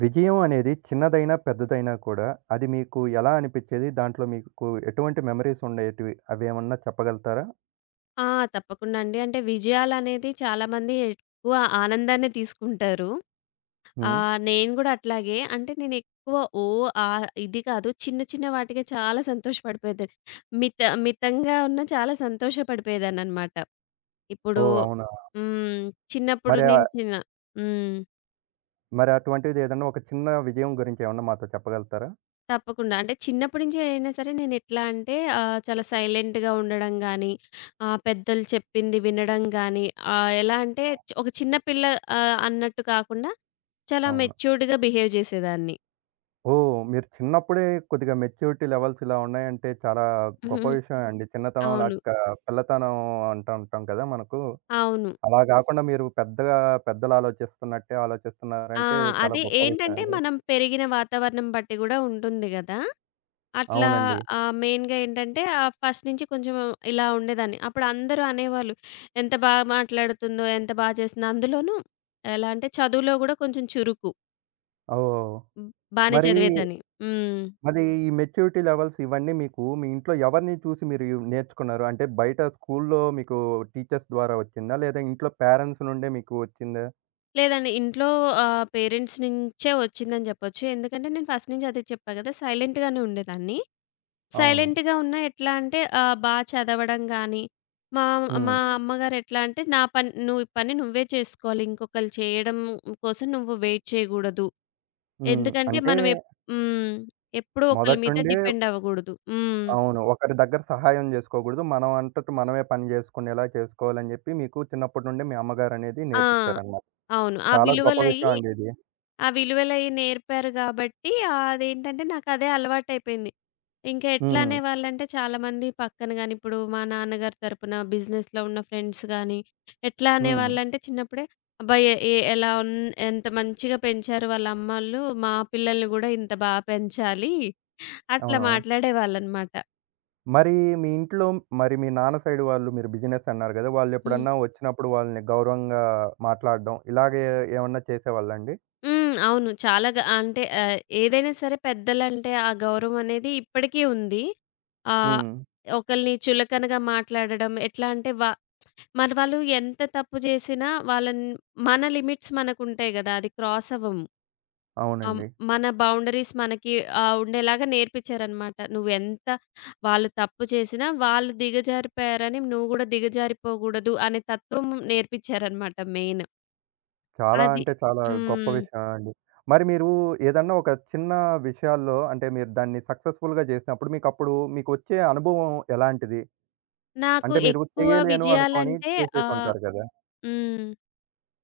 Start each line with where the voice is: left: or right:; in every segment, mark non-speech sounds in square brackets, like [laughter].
right: విజయం అనేది చిన్నదైనా, పెద్దదైనా కూడా అది మీకు ఎలా అనిపిచ్చేది? దాంట్లో మీకు ఎటువంటి మెమోరీస్ ఉండేటివి? అవేమన్నా చెప్పగలుగుతారా?
left: ఆ! తప్పకుండా అండి. అంటే విజయాలనేది చాలామంది ఎక్కువ ఆనందాన్నే తీసుకుంటారు.
right: హ్మ్.
left: నేను గూడా అట్లాగే. అంటే నేనెక్కువ ఓ ఆహ్, ఇది కాదు. చిన్న చిన్న వాటికే చాలా సంతోషపడిపోయేది. మిత మితంగా ఉన్న చాలా సంతోషపడిపోయేదాన్ననమాట. ఇప్పుడు
right: ఓహ్! అవునా?
left: హ్మ్. చిన్నప్పుడు
right: మరి
left: నేను
right: ఆహ్,
left: చిన్న హ్మ్.
right: మరి అటువంటిది ఏదన్నా ఒక చిన్న విజయం గురించి ఏమన్నా మాతో చెప్పగలుగుతారా?
left: తప్పకుండా. అంటే చిన్నప్పటి నుంచి అయినా సరే నేనెట్లా అంటే చాలా సైలెంట్‌గా ఉండడం గానీ, పెద్దలు చెప్పింది వినడం గానీ, ఎలా అంటే ఒక చిన్న పిల్ల అన్నట్టు కాకుండా చాలా
right: అవును.
left: మెచ్యూర్డ్‌గా బిహేవ్ జేసేదాన్ని. హుహు.
right: ఓహ్! మీరు చిన్నప్పుడే కొద్దిగా మెచ్యూరిటీ లెవెల్స్ ఇలా ఉన్నాయంటే చాలా గొప్ప
left: [laughs]
right: విషయమే అండి. చిన్నతనం
left: అవును.
right: లెక్క పిల్లతనం అంటూ ఉంటాం కదా! మనకు.
left: అవును.
right: అలా గాకుండా మీరు పెద్దగా పెద్దలు ఆలోచిస్తున్నట్టే
left: ఆ!
right: ఆలోచిస్తున్నారంటే చాలా
left: అది
right: గొప్ప విషయం
left: ఏంటంటే,
right: అది.
left: మనం పెరిగిన వాతావరణం బట్టి గూడా ఉంటుంది గదా! అట్లా
right: అవునండి.
left: మెయిన్‌గా ఏంటంటే, ఫస్ట్ నుంచి కొంచెం ఇలా ఉండేదాన్ని. అప్పుడు అందరూ అనేవాళ్ళు, "ఎంత బా మాట్లాడుతుందో, ఎంత బా చేస్తుందో." అందులోనూ ఎలా అంటే, చదువులో గూడా కొంచెం చురుకు.
right: ఓహ్!
left: హ్మ్. బానే
right: మరి
left: చదివేదాన్ని. హ్మ్.
right: మరి ఈ మెచ్యూరిటీ లెవెల్స్ ఇవన్నీ మీకు మీ ఇంట్లో ఎవరిని చూసి మీరు ఇవి నేర్చుకున్నారు? అంటే బయట స్కూల్లో మీకు టీచర్స్ ద్వారా వచ్చిందా? లేదా ఇంట్లో పేరెంట్స్ నుండే మీకు వచ్చిందా?
left: లేదండి. ఇంట్లో పేరెంట్స్ నుంచే వచ్చిందని జెప్పొచ్చు. ఎందుకంటే, నేను ఫస్ట్ నుంచి అదే చెప్పా గదా! సైలెంట్‌గానే ఉండేదాన్ని.
right: అవును.
left: సైలెంట్‌గా ఉన్నా ఎట్లా అంటే బా చదవడం గాని, మా
right: హ్మ్.
left: మా
right: హ్మ్.
left: అమ్మగారు ఎట్లా అంటే, "నా పని నువ్వు ఈ పని నువ్వే చేసుకోవాలి. ఇంకొకళ్ళు చేయడం కోసం నువ్వు వెయిట్ చేయగూడదు.
right: హ్మ్.
left: ఎందుకంటే
right: అంటే
left: మనం ఎప్ హ్మ్. ఎప్పుడూ ఒకళ్ళ
right: మొదటి
left: మీద
right: నుండే
left: డిపెండ్ అవ్వగూడదు." హ్మ్.
right: అవును. ఒకరి దగ్గర సహాయం జేసుకోకూడదు. మనం అంతట మనమే పని జేసుకునేలా చేసుకోవాలని జెప్పి మీకు చిన్నప్పటి నుండే మీ అమ్మగారనేది
left: ఆ!
right: నేర్పిచ్చారనమాట.
left: అవును.
right: చాలా గొప్ప విషయం అండి ఇది.
left: ఆ విలువలయి నేర్పారు గాబట్టి, అదేంటంటే నాకదే అలవాటయిపోయింది. ఇంకా ఎట్లా
right: హ్మ్.
left: అనేవాళ్ళంటే చాలామంది పక్కన గాని, ఇప్పుడు మా నాన్నగారి తరపున బిజినెస్‌లో ఉన్న ఫ్రెండ్స్ గాని, ఎట్లా
right: హ్మ్.
left: అనేవాళ్ళంటే చిన్నప్పుడే, "అబ్బా! ఎ ఎ ఎలా ఉన్ ఎంత మంచిగా పెంచారు వాళ్ళ అమ్మోళ్ళు. మా పిల్లల్ని గూడా ఇంత బా పెంచాలి." అట్లా
right: అవును.
left: మాట్లాడేవాళ్ళనమాట.
right: మరి మీ ఇంట్లో మరి మీ నాన్న సైడ్ వాళ్ళు మీరు బిజినెస్ అన్నారు గదా!
left: హ్మ్.
right: వాళ్ళెప్పుడన్నా వచ్చినప్పుడు వాళ్ళని గౌరవంగా మాట్లాడడం ఇలాగే ఏమన్నా చేసేవాళ్ళండి?
left: హ్మ్. అవును. చాలా గ అంటే ఏదైనా సరే పెద్దలంటే ఆ గౌరవం అనేది ఇప్పటికీ ఉంది. ఆహ్,
right: హ్మ్.
left: ఒకళ్ళని చులకనగా మాట్లాడడం, ఎట్లా అంటే వ మన వాళ్ళు ఎంత తప్పు చేసినా వాళ్ళని మన లిమిట్స్ మనకుంటాయి గదా! అది క్రాస్ అవ్వము. ఆహ్,
right: అవునండి.
left: మన బౌండరీస్ మనకి ఉండేలాగా నేర్పించారనమాట. నువ్వెంత వాళ్ళు తప్పు చేసినా వాళ్ళు దిగజారిపోయారని నువ్వు గూడా దిగజారిపోకూడదు అనే తత్వం నేర్పించారనమాట మెయిన్.
right: చాలా
left: అది.
right: అంటే చాలా గొప్ప
left: హ్మ్.
right: విషయం అండి. మరి మీరు ఏదన్నా ఒక చిన్న విషయాల్లో అంటే మీరు దాన్ని సక్సెస్‌ఫుల్‌గా చేసినప్పుడు మీకప్పుడు మీకొచ్చే అనుభవం ఎలాంటిది?
left: నాకు
right: అంటే మీరు
left: ఎక్కువ
right: చేయలేను అనుకోని
left: విజయాలంటే ఆహ్,
right: చేసేసుంటారు గదా!
left: హ్మ్.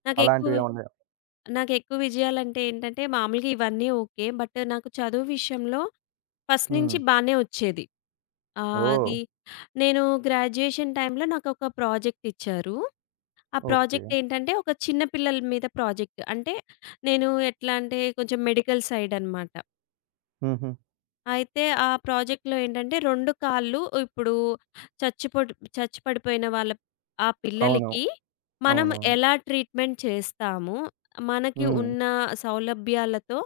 left: నాకెక్కువ
right: అలాంటివేమన్నాయా?
left: నాకెక్కువ విజయాలంటే ఏంటంటే మామూలుగా ఇవన్నీ ఓకే. బట్ నాకు చదువు విషయంలో ఫస్ట్ నుంచి
right: హ్మ్.
left: బానే వచ్చేది. ఆ!
right: ఓహ్!
left: అది నేను గ్రాడ్యుయేషన్ టైంలో నాకొక ప్రాజెక్ట్ ఇచ్చారు. ఆ
right: ఓకే.
left: ప్రాజెక్ట్ ఏంటంటే ఒక చిన్న పిల్లల మీద ప్రాజెక్ట్. అంటే నేను ఎట్లా అంటే కొంచెం మెడికల్ సైడ్ అనమాట.
right: హుహు.
left: అయితే ఆ ప్రాజెక్ట్‌లో ఏంటంటే 2 కాళ్ళు ఇప్పుడు చచ్చి పడిపోయిన వాళ్ళ ఆ
right: అవును.
left: పిల్లలకి మనం
right: అవునవును.
left: ఎలా ట్రీట్‌మెంట్ చేస్తాము? మనకి
right: హ్మ్.
left: ఉన్న సౌలభ్యాలతో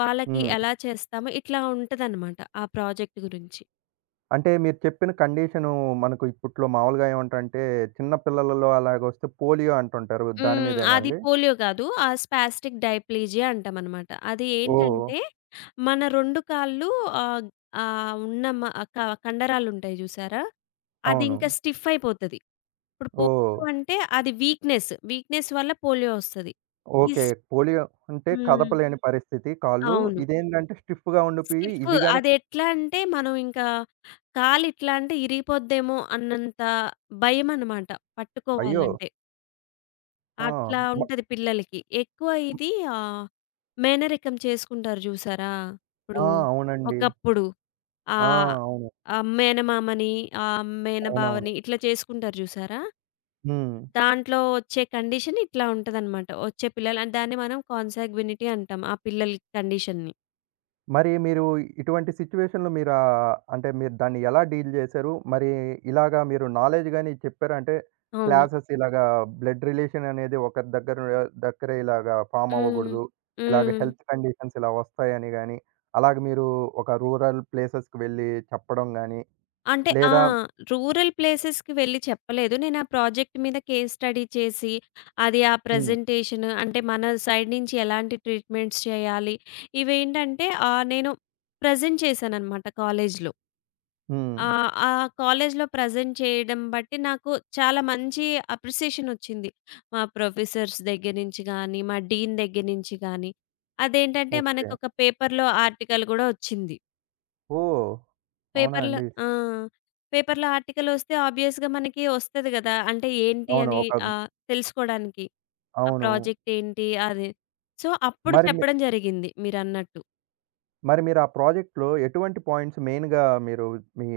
left: వాళ్ళకి
right: హ్మ్.
left: ఎలా చేస్తాము? ఇట్లా ఉంటదనమాట ఆ ప్రాజెక్ట్ గురించి.
right: అంటే మీరు చెప్పిన కండిషను మనకు ఇప్పట్లో మామూలుగా ఏమంటారంటే, చిన్న పిల్లలలో అలాగొస్తే పోలియో అంటుంటారు. దాని
left: హ్మ్.
right: మీదేనా ఆ!
left: అది
right: అండి?
left: పోలియో గాదు. ఆ స్పాస్టిక్ డైప్లీజియా అంటామనమాట. అది
right: ఓహ్!
left: ఏంటంటే, మన 2 కాళ్ళు ఆహ్, ఆహ్, ఉన్న మ క కండరాలుంటాయి జూసారా? అది
right: అవును.
left: ఇంకా స్టిఫ్ అయిపోతది. ఇప్పుడు
right: ఓహ్!
left: పోలియో అంటే అది వీక్‌నెస్. వీక్‌నెస్ వల్ల పోలియో ఒస్తది. ఈ
right: ఓకే.
left: స్
right: పోలియో అంటే
left: హ్మ్.
right: కదపలేని పరిస్థితి కాళ్ళు.
left: అవును.
right: ఇదేంటంటే స్టిఫ్‌గా ఉండిపోయి
left: స్టిఫ్
right: ఇవి గాని
left: అదెట్లా అంటే, మనం ఇంకా కాలిట్లా అంటే ఇరిగిపోద్దేమో అన్నంత భయమనమాట
right: అయ్యో!
left: పట్టుకోవాలంటే.
right: ఆ!
left: అట్లా
right: మ
left: ఉంటది పిల్లలకి. ఆహ్, మేనరికం చేసుకుంటారు జూసారా? ఇప్పుడు
right: ఆ! అవునండి.
left: ఒకప్పుడు
right: ఆ!
left: ఆహ్,
right: అవును.
left: ఆహ్, మేనమామని,
right: అవునవును.
left: మేనబావని ఇట్లా చేసుకుంటారు జూసారా?
right: హ్మ్.
left: దాంట్లో ఒచ్చే కండిషన్ ఇట్లా ఉంటదనమాట. ఒచ్చే పిల్లలు అంటే దాన్ని మనం కాన్సాగ్వినిటీ అంటాం. ఆ పిల్లల కండిషన్‌ని.
right: మరి మీరు ఇటువంటి సిట్యుయేషన్‌లో మీరు అంటే మీరు దాన్ని ఎలా డీల్ జేశారు? మరి ఇలాగా మీరు నాలెడ్జ్ గాని చెప్పారంటే
left: అవును.
right: క్లాసెస్ ఇలాగా బ్లడ్ రిలేషన్ అనేది ఒకరి దగ్గరే ఇలాగా ఫార్మ్
left: హ్మ్.
right: అవ్వగూడదు. ఇలాగ
left: హ్మ్.
right: హెల్త్ కండిషన్స్ ఇలా వస్తాయని గాని, అలాగ మీరు ఒక రూరల్ ప్లేసెస్‌కి వెళ్ళి చెప్పడం గాని,
left: అంటే ఆ!
right: లేదా
left: రూరల్ ప్లేసెస్‌కి వెళ్లి చెప్పలేదు. నేను ఆ ప్రాజెక్ట్ మీద కేస్ స్టడీ చేసి, అది ఆ
right: హ్మ్.
left: ప్రజెంటేషన్ అంటే మన సైడ్ నుంచి ఎలాంటి ట్రీట్‌మెంట్స్ చేయాలి, ఇవేంటంటే నేను ప్రెజెంట్ చేశాననమాట కాలేజ్‌లో.
right: హ్మ్.
left: ఆహ్, ఆ కాలేజ్‌లో ప్రెజెంట్ చేయడం బట్టి నాకు చాలా మంచి అప్రిసియేషన్ వచ్చింది. మా ప్రొఫెసర్స్ దగ్గర నుంచి గానీ, మా డీన్ దగ్గర నుంచి గానీ, అదేంటంటే
right: ఓకే.
left: మనకొక పేపర్‌లో ఆర్టికల్ గూడా వచ్చింది.
right: ఓహ్! అవునా
left: పేపర్‌లో
right: అండి?
left: ఆ! పేపర్‌లో ఆర్టికలొస్తే ఆబ్వియస్‌గా మనకి వస్తది గదా! అంటే ఏంటి
right: అవును.
left: అని
right: ఒక
left: తెలుసుకోడానికి. ఆ
right: అవును.
left: ప్రాజెక్ట్ ఏంటి అది. సో, అప్పుడు
right: మరి మీ
left: చెప్పడం జరిగింది మీరన్నట్టు.
right: మరి మీరు ఆ ప్రాజెక్ట్‌లో ఎటువంటి పాయింట్స్ మెయిన్‌గా మీరు మీ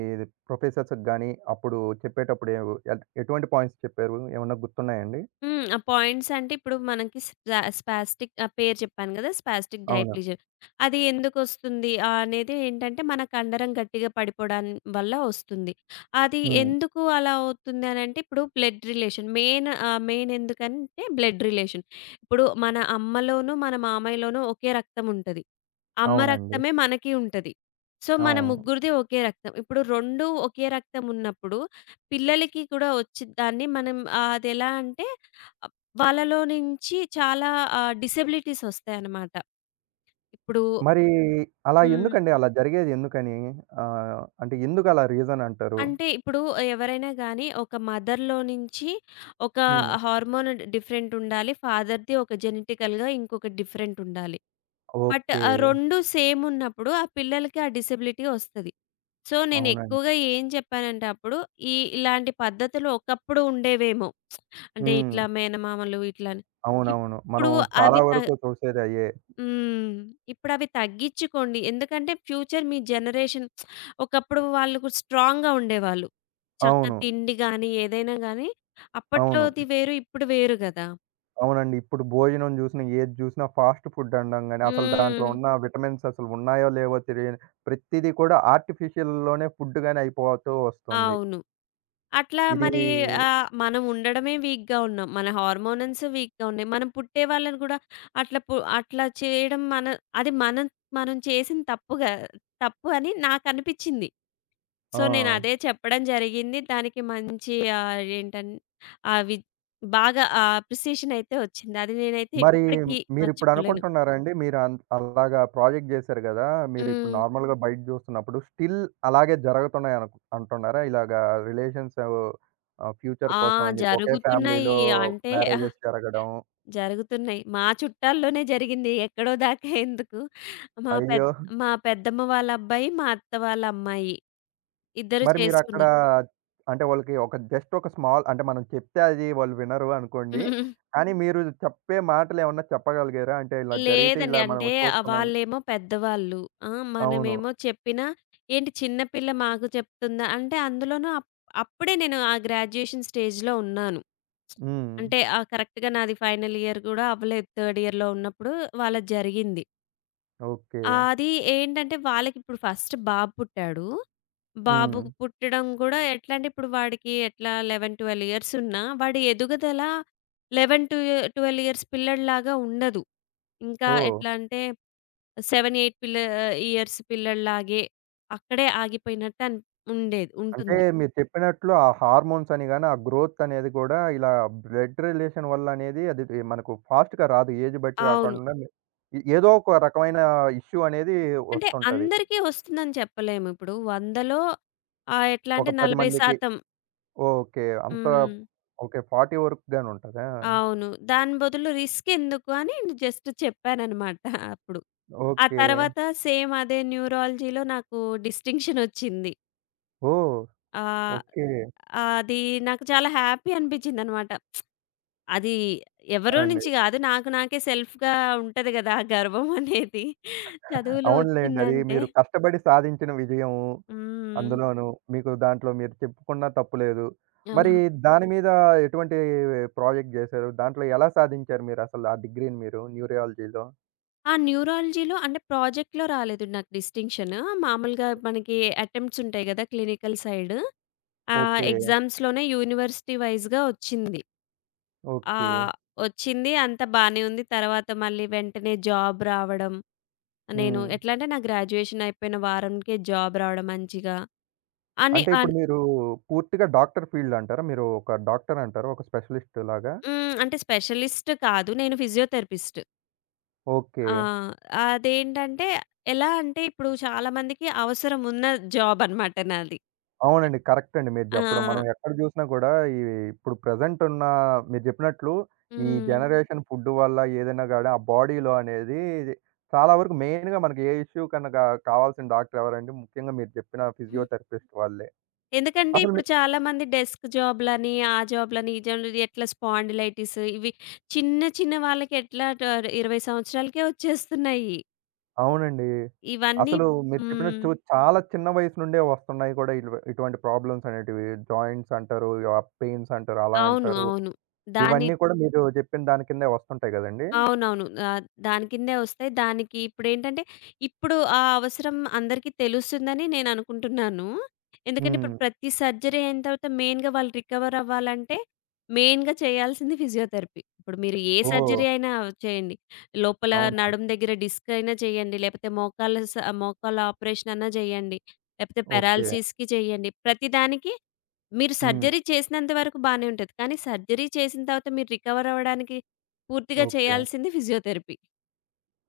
right: ప్రొఫెసర్స్‌కి గాని, అప్పుడు చెప్పేటప్పుడు ఎవ్ ఎట్ ఎటువంటి పాయింట్స్ చెప్పారు? ఏమన్నా గుర్తున్నాయండి?
left: హ్మ్. ఆ పాయింట్స్ అంటే ఇప్పుడు మనకి స్పాస్టిక్ ఆ పేరు చెప్పాను గదా! స్పాస్టిక్
right: అవునా?
left: డైప్లీజియా. అది ఎందుకొస్తుంది అనేది ఏంటంటే మన కండరం గట్టిగా పడిపోవడం వల్ల వస్తుంది. అది
right: హ్మ్.
left: ఎందుకు అలా అవుతుంది అనంటే ఇప్పుడు బ్లడ్ రిలేషన్ మెయిన్. ఎందుకంటే బ్లడ్ రిలేషన్. ఇప్పుడు మన అమ్మలోనూ, మన మామయ్యలోనూ ఒకే రక్తం ఉంటది. అమ్మ
right: అవునండి.
left: రక్తమే మనకి ఉంటది. సో, మన
right: అవును.
left: ముగ్గురిది ఒకే రక్తం. ఇప్పుడు 2 ఒకే రక్తం ఉన్నప్పుడు పిల్లలకి కూడా వచ్చిద్దాన్ని మనం అదెలా అంటే ఆహ్, వాళ్ళలో నుంచి చాలా డిసెబిలిటీస్ ఒస్తాయన్నమాట. ఇప్పుడు
right: మరి అలా
left: హ్మ్.
right: ఎందుకండి? అలా జరిగేది ఎందుకని? అంటే ఎందుకలా రీజన్ అంటారు?
left: అంటే ఇప్పుడు ఎవరైనా గానీ ఒక మదర్‌లో నుంచి ఒక
right: హ్మ్.
left: హార్మోన్ డిఫరెంట్ ఉండాలి. ఫాదర్‌ది ఒక జెనెటికల్‌గా ఇంకొకటి డిఫరెంట్ ఉండాలి. But
right: okay.
left: ఆ 2 సేమ్ ఉన్నప్పుడు ఆ పిల్లలకి ఆ డిసెబిలిటీ ఒస్తది. సో, నేను
right: అవునండి.
left: ఎక్కువగా ఏం చెప్పానంటే అప్పుడు, ఈ ఇలాంటి పద్ధతులు ఒకప్పుడు ఉండేవేమో. అంటే
right: హ్మ్.
left: ఇట్లా మేనమామలు ఇట్లా అని.
right: అవునవును.
left: ఇప్పుడు
right: మనం
left: అవి
right: చాలా
left: త
right: వరకు చూసేదయ్యే.
left: హ్మ్. ఇప్పుడవి తగ్గిచ్చుకోండి. ఎందుకంటే ఫ్యూచర్ మీ జనరేషన్. ఒకప్పుడు వాళ్ళు కూడా స్ట్రాంగ్‌గా ఉండేవాళ్ళు. చక్కగా
right: అవును.
left: తిండి గాని, ఏదైనా గాని
right: అవును.
left: అప్పట్లోది వేరు, ఇప్పుడు వేరు గదా!
right: అవునండి. ఇప్పుడు భోజనం జూసినా, ఏది జూసినా ఫాస్ట్ ఫుడ్ అనడం గాని, అసలు దాంట్లో
left: హ్మ్.
right: ఉన్న విటమిన్స్ అసలు ఉన్నాయో లేవో తెలియని ప్రతిది కూడా ఆర్టిఫిషియల్‌లోనే ఫుడ్ గాని అయిపోతూ వస్తుంది.
left: అవును. అట్లా
right: ఇది
left: మరి మనం ఉండడమే వీక్‌గా ఉన్నాం. మన హార్మోనన్స్ వీక్‌గా ఉన్నాయి. మనం పుట్టే వాళ్ళని కూడా అట్లా చేయడం మన అది మనం మనం చేసిన తప్పు అని నాకనిపిచ్చింది.
right: ఆ!
left: సో, నేను అదే చెప్పడం జరిగింది. దానికి మంచి ఆహ్, ఏంటన్ అవి బాగా అప్రిసియేషన్ అయితే వచ్చింది. అది నేనైతే
right: మరి
left: ఇప్పటికి
right: మీరిప్పుడు
left: మర్చిపోలేను.
right: అనుకుంటున్నారా అండి? మీరు అలాగా ప్రాజెక్ట్ జేశారు గదా! మీరిప్పుడు
left: హ్మ్.
right: నార్మల్‌గా బయట జూస్తున్నప్పుడు స్టిల్ అలాగే జరుగుతున్నాయి అంటున్నారా? ఇలాగా రిలేషన్స్ ఫ్యూచర్
left: ఆ!
right: కోసం అని జెప్పి ఒకే
left: జరుగుతున్నాయి.
right: ఫ్యామిలీలో
left: అంటే
right: మ్యారేజెస్ జరగడం.
left: జరుగుతున్నాయి. మా చుట్టాల్లోనే జరిగింది. ఎక్కడో దాకా ఎందుకు మా
right: అయ్యో!
left: పెద్ మా పెద్దమ్మ వాళ్ళ అబ్బాయి, మా అత్త వాళ్ళ అమ్మాయి ఇద్దరు
right: మరి మీరక్కడ
left: చేసుకున్నారు.
right: అంటే వాళ్ళకి ఒక జస్ట్ ఒక స్మాల్ అంటే మనం చెప్తే అది వాళ్ళు వినరు అనుకోండి.
left: [laughs]
right: కానీ మీరు చెప్పే మాటలేమన్నా చెప్పగలిగారా? అంటే ఇలా జరిగితే
left: లేదండి.
right: ఇలా మనం
left: అంటే
right: చూస్తున్నాం.
left: వాళ్ళేమో పెద్దవాళ్ళు. ఆ!
right: అవును.
left: మనమేమో చెప్పినా, "ఏంటి చిన్న పిల్ల మాకు చెప్తుందా?" అంటే అందులోనూ అప్పుడే నేను ఆ గ్రాడ్యుయేషన్ స్టేజ్‌లో ఉన్నాను.
right: హ్మ్.
left: అంటే కరెక్ట్‌గా నాది ఫైనల్ ఇయర్ గూడా అవ్వలేదు. థర్డ్ ఇయర్‌లో ఉన్నప్పుడు వాళ్ళది జరిగింది.
right: ఓకే.
left: ఆ, అది ఏంటంటే వాళ్ళకిప్పుడు ఫస్ట్ బాబు పుట్టాడు. బాబు
right: హ్మ్.
left: పుట్టడం గూడా ఎట్లా అంటే ఇప్పుడు వాడికి ఎట్లా 11, 12 ఇయర్స్ ఉన్నా వాడి ఎదుగుదల 11, 2 12 ఇయర్స్ పిల్లాడిలాగా ఉండదు. ఇంకా
right: ఓహ్!
left: ఎట్లా అంటే 7, 8 ఇయర్స్ పిల్లాడిలాగే అక్కడే ఆగిపోయినట్టు అన్ ఉండేది
right: అంటే
left: ఉంటుంది.
right: మీరు చెప్పినట్లు ఆ హార్మోన్స్ అని గాని, ఆ గ్రోత్ అనేది కూడా ఇలా బ్లడ్ రిలేషన్ వల్ల అనేది అది మనకు ఫాస్ట్‌గా రాదు. ఏజ్ బట్టి
left: అవును.
right: రాకుండా ఏదో ఒక రకమైన ఇష్యూ అనేది
left: అంటే
right: వస్తుంటది.
left: అందరికీ వస్తుందని చెప్పలేము. ఇప్పుడు 100లో ఎట్లా
right: ఒక
left: అంటే
right: 10 మందికి
left: 40%.
right: ఓకే. అంతా
left: హ్మ్.
right: ఓకే. 40 వరకు గాని ఉంటదా?
left: అవును. దాని బదులు రిస్కెందుకు అని జస్ట్ చెప్పాననమాట అప్పుడు. ఆ
right: ఓకే.
left: తర్వాత సేమ్ అదే న్యూరాలజీలో నాకు డిస్టింక్షనొచ్చింది.
right: ఓహ్!
left: ఆహ్,
right: ఓకే.
left: అది నాకు చాలా హ్యాపీ అనిపిచ్చిందనమాట. అది ఎవరో
right: అవునండి.
left: నుంచి గాదు. నాకు నాకే సెల్ఫ్‌గా ఉంటది గదా! ఆ గర్వం అనేది. చదువులో
right: అవునులెండి. అది
left: వచ్చిందంటే
right: మీరు కష్టపడి సాధించిన విజయం
left: హ్మ్.
right: అందులోనూ. మీకు దాంట్లో మీరు చెప్పుకున్నా తప్పు లేదు. మరి
left: ఆహా!
right: దాని మీద ఎటువంటి ప్రాజెక్ట్ జేశారు? దాంట్లో ఎలా సాధించారు మీరసలు ఆ డిగ్రీని మీరు న్యూరియాలజీలో?
left: ఆ న్యూరాలజీలో అంటే ప్రాజెక్ట్‌లో రాలేదు నాకు డిస్టింక్షన్. మామూలుగా మనకి అటెంప్ట్స్ ఉంటాయి గదా! Clinical side. ఆ!
right: ఓకే.
left: ఎగ్జామ్స్‌లోనే యూనివర్సిటీ వైస్‌గా వచ్చింది.
right: ఓకే.
left: ఆహ్, వచ్చింది అంతా బానే ఉంది. తర్వాత మళ్ళీ వెంటనే జాబ్ రావడం. నేను
right: హ్మ్.
left: ఎట్లా అంటే, నా గ్రాడ్యుయేషన్ అయిపోయిన వారంకే జాబ్ రావడం మంచిగా. అని
right: అంటే
left: అన్
right: ఇప్పుడు మీరు పూర్తిగా డాక్టర్ ఫీల్డ్ అంటారా? మీరు ఒక డాక్టర్ అంటారా? ఒక స్పెషలిస్ట్ లాగా?
left: హ్మ్. అంటే స్పెషలిస్ట్ కాదు. నేను ఫిజియోథెరపిస్ట్.
right: ఓకే.
left: ఆ! అదేంటంటే, ఎలా అంటే ఇప్పుడు చాలా మందికి అవసరం ఉన్న జాబ్ అనమాట నాది.
right: అవునండి. కరెక్ట్ అండి మీరు
left: ఆ!
right: జెప్పడం. మనం ఎక్కడ జూసినా గూడా ఈ ఇప్పుడు ప్రెజెంట్ ఉన్న మీరు జెప్పినట్లు ఈ హ్మ్.
left: హ్మ్.
right: జనరేషన్ ఫుడ్ వల్ల ఏదైనా గాని ఆ బాడీలో అనేది చాలా వరకు మెయిన్‌గా మనకి ఏ ఇష్యూ కన్నా కావాల్సిన డాక్టర్ ఎవరండి? ముఖ్యంగా మీరు జెప్పిన ఫిజియోథెరపిస్ట్ వాళ్ళే.
left: ఎందుకంటే
right: అసలు మీ
left: ఇప్పుడు చాలామంది డెస్క్ జాబ్‌లని, ఆ జాబ్‌లని, ఈ జాబ్‌లని ఎట్లా స్పాండిలైటిస్ ఇవి చిన్న చిన్న వాళ్ళకి ఎట్లా ట 20 సంవత్సరాలకే వచ్చేస్తున్నాయి.
right: అవునండి.
left: ఇవన్నీ
right: అసలు అవును. మీరు
left: హ్మ్.
right: చెప్పినట్టు చాలా చిన్న వయసు నుండే వస్తున్నాయి కూడా ఇటువంటి ప్రాబ్లమ్స్ అనేటివి. జాయింట్స్ అంటారు, ఆ పెయిన్స్ అంటారు, అలా
left: అవును.
right: అంటారు.
left: అవును. దాని
right: ఇవన్నీ కూడా మీరు జెప్పిన దాని కిందే వస్తుంటాయి గదండీ!
left: అవునవును. దాని కిందే వస్తాయి. దానికి ఇప్పుడేంటంటే, ఇప్పుడు ఆ అవసరం అందరికీ తెలుస్తుందని నేననుకుంటున్నాను. ఎందుకంటే, ఇప్పుడు
right: హ్మ్.
left: ప్రతి సర్జరీ అయిన తర్వాత మెయిన్‌గా వాళ్ళు రికవర్ అవ్వాలంటే, మెయిన్‌గా చేయాల్సింది ఫిజియోథెరపీ. ఇప్పుడు మీరు ఏ
right: ఓహ్!
left: సర్జరీ అయినా చేయండి. లోపల
right: అవునా?
left: నడుము దగ్గర డిస్క్ అయినా చేయండి, లేపోతే మోకాళ్ళ ఆపరేషన్ అన్నా చేయండి, లేపోతే
right: ఓకే.
left: పారాలిసిస్‌కి చేయండి. ప్రతిదానికి మీరు
right: హ్మ్.
left: సర్జరీ చేసినంత వరకు బానే ఉంటది. కానీ సర్జరీ చేసిన తర్వాత మీరు రికవర్ అవ్వడానికి పూర్తిగా
right: ఓకే.
left: చేయాల్సింది ఫిజియోథెరపీ.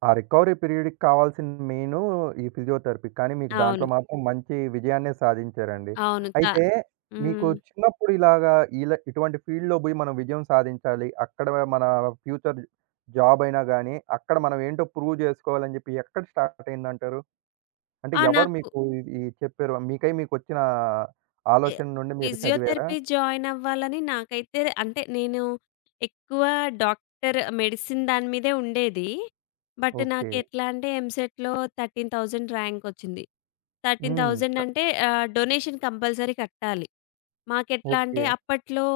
right: ఆ రికవరీ పీరియడ్‌కి కావాల్సిన మెయిను ఈ ఫిజియోథెరపీ. కానీ మీకు దాంట్లో
left: అవును.
right: మాత్రం మంచి విజయాన్నే సాధించారండి.
left: అవును. చ
right: అయితే మీకు
left: హ్మ్.
right: చిన్నప్పుడు ఇలాగా ఇలా ఇటువంటి ఫీల్డ్‌లో బోయి మనం విజయం సాధించాలి. అక్కడ మన ఫ్యూచర్ జాబ్ అయినా గాని, అక్కడ మనం ఏంటో ప్రూవ్ జేసుకోవాలని జెప్పి ఎక్కడ స్టార్ట్ అయిందంటారు? అంటే
left: ఆ!
right: ఎవరు
left: నాకు
right: మీకు ఇది చెప్పారు? మీకై మీకొచ్చిన
left: ఎ
right: ఆలోచన నుండి మీరు చదివారా?
left: ఫిజియోథెరపీ జాయిన్ అవ్వాలని నాకైతే అంటే నేను ఎక్కువ డాక్టర్ మెడిసిన్ దాని మీదే ఉండేది. But
right: okay.
left: నాకెట్లా అంటే ఎంసెట్‌లో 13,000 ర్యాంక్ వచ్చింది.
right: హ్మ్.
left: 13,000
right: క
left: అంటే డొనేషన్ కంపల్సరీ కట్టాలి. మాకెట్లా అంటే
right: ఓకే.
left: అప్పట్లో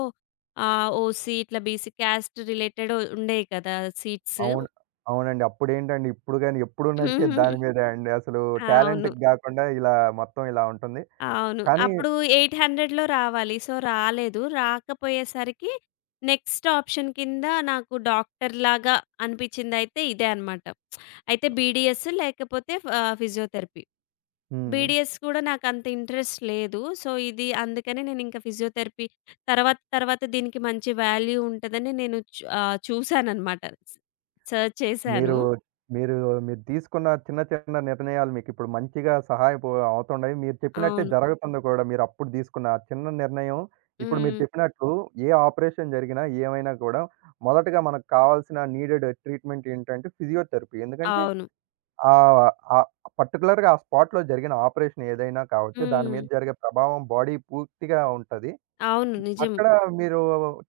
left: ఓసీ ఇట్లా బీసీ క్యాస్ట్ రిలేటెడ్ ఉండేవి కదా! సీట్స్.
right: అవును. అవునండి. అప్పుడేంటండి, ఇప్పుడు గాని ఎప్పుడు
left: [laughs]
right: నడిచేది
left: హ్మ్.
right: దాని మీదే అండి. అసలు
left: అవును.
right: టాలెంట్‌కి గాకుండా ఇలా మొత్తం ఇలా ఉంటుంది.
left: అవును.
right: కానీ
left: అప్పుడు 800లో రావాలి. సో, రాలేదు. రాకపోయేసరికి నెక్స్ట్ ఆప్షన్ కింద నాకు డాక్టర్‌లాగా అనిపించిందయితే ఇదే అన్నమాట. అయితే బీడీఎస్ లేకపోతే ఫిజియోథెరపీ.
right: హ్మ్.
left: బీడీఎస్ కూడా నాకంత ఇంట్రెస్ట్ లేదు. సో, ఇది అందుకనే నేనింక ఫిజియోథెరపీ తర్వాత తర్వాత దీనికి మంచి వాల్యూ ఉంటదని నేను చూసాననమాట. స్ సెర్చ్ చేశాను.
right: మీరు, మీరు, మీరు తీసుకున్న చిన్న, చిన్న నిర్ణయాలు మీకిప్పుడు మంచిగా సహాయపు అవుతున్నాయి. మీరు చెప్పినట్టే
left: అవును.
right: జరుగుతుంది కూడా. మీరప్పుడు తీసుకున్న ఆ చిన్న నిర్ణయం, ఇప్పుడు మీరు
left: హ్మ్.
right: చెప్పినట్లు ఏ ఆపరేషన్ జరిగినా, ఏమైనా కూడా మొదటగా మనకు కావాల్సిన నీడెడ్ ట్రీట్‌మెంట్ ఏంటంటే ఫిజియోథెరపీ. ఎందుకంటే
left: అవును.
right: ఆహ్, ఆహ్, పర్టిక్యులర్‌గా ఆ స్పాట్‌లో జరిగిన ఆపరేషన్ ఏదైనా కావచ్చు. దాని
left: హ్మ్.
right: మీద జరిగే ప్రభావం బాడీ పూర్తిగా ఉంటది.
left: అవును. నిజం.
right: అక్కడ మీరు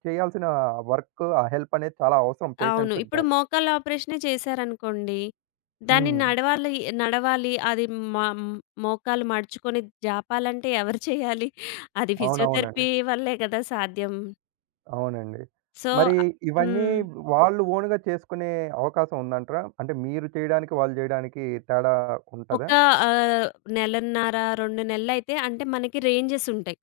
right: చేయాల్సిన వర్క్, ఆ హెల్ప్ అనేది చాలా అవసరం
left: అవును.
right: పేషెంట్స్‌కి
left: ఇప్పుడు
right: గాని.
left: మోకాళ్ళ ఆపరేషనే చేశారనుకోండి, దాన్ని
right: హ్మ్.
left: నడవాలి నడవాలి అది మ మోకాలు మడుచుకొని జాపాలంటే ఎవరు చేయాలి? అది
right: అవునవునండి.
left: ఫిజియోథెరపీ వల్లే కదా సాధ్యం.
right: అవునండి.
left: సో
right: మరి ఇవన్నీ
left: హ్మ్.
right: వాళ్ళు ఓన్‌గా చేసుకునే అవకాశం ఉందంటారా? అంటే మీరు చేయడానికి, వాళ్ళు చేయడానికి తేడా
left: ఒక
right: ఉంటదా?
left: ఆహ్, నెలన్నర, 2 నెలలైతే అంటే మనకి రేంజెస్ ఉంటాయి.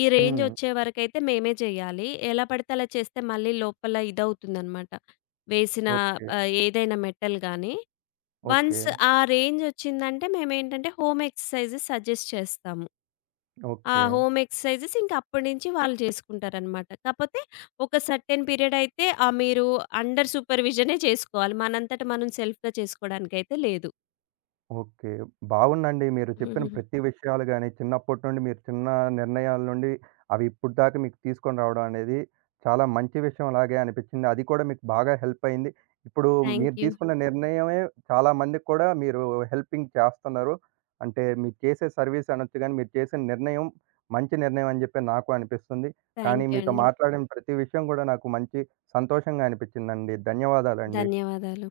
left: ఈ రేంజ్
right: హ్మ్.
left: వచ్చే వరకైతే మేమే చేయాలి. ఎలా పడితే అలా చేస్తే మళ్ళీ లోపల ఇదవుతుందనమాట. వేసిన
right: ఓకే.
left: ఏదైనా మెటల్ గాని
right: ఓకే.
left: వన్స్ ఆ రేంజ్ వచ్చిందంటే మేమేంటంటే హోమ్ ఎక్సర్‌సైజెస్ సజెస్ట్ చేస్తాము. ఆ
right: ఓకే.
left: హోమ్ ఎక్సర్‌సైజెస్ ఇంక అప్పటి నుంచి వాళ్ళు చేసుకుంటారనమాట. కాపోతే ఒక సర్టెన్ పీరియడ్ అయితే మీరు అండర్ సూపర్‌విజనే చేసుకోవాలి. మనంతట మనం సెల్ఫ్‌గా చేసుకోవడానికైతే లేదు.
right: ఓకే. బాగుందండి. మీరు చెప్పిన ప్రతి
left: [laughs]
right: విషయాలు గాని, చిన్నప్పటి నుండి మీరు చిన్న నిర్ణయాల నుండి అవి ఇప్పుడు దాకా మీకు తీసుకొని రావడం అనేది చాలా మంచి విషయం లాగే అనిపించింది. అది కూడా మీకు బాగా హెల్ప్ అయింది. ఇప్పుడు
left: థాంక్
right: మీరు
left: యూ.
right: తీసుకున్న నిర్ణయమే చాలా మందికి కూడా మీరు హెల్పింగ్ చేస్తున్నారు. అంటే మీరు చేసే సర్వీస్ అనొచ్చు గాని, మీరు చేసిన నిర్ణయం మంచి నిర్ణయం అని చెప్పి నాకు అనిపిస్తుంది. కానీ
left: థాంక్ యూ
right: మీతో నాకు కూడా.
left: అండి.
right: మాట్లాడిన ప్రతి విషయం కూడా నాకు మంచి సంతోషంగా అనిపించిందండి. ధన్యవాదాలండి.
left: ధన్యవాదాలు.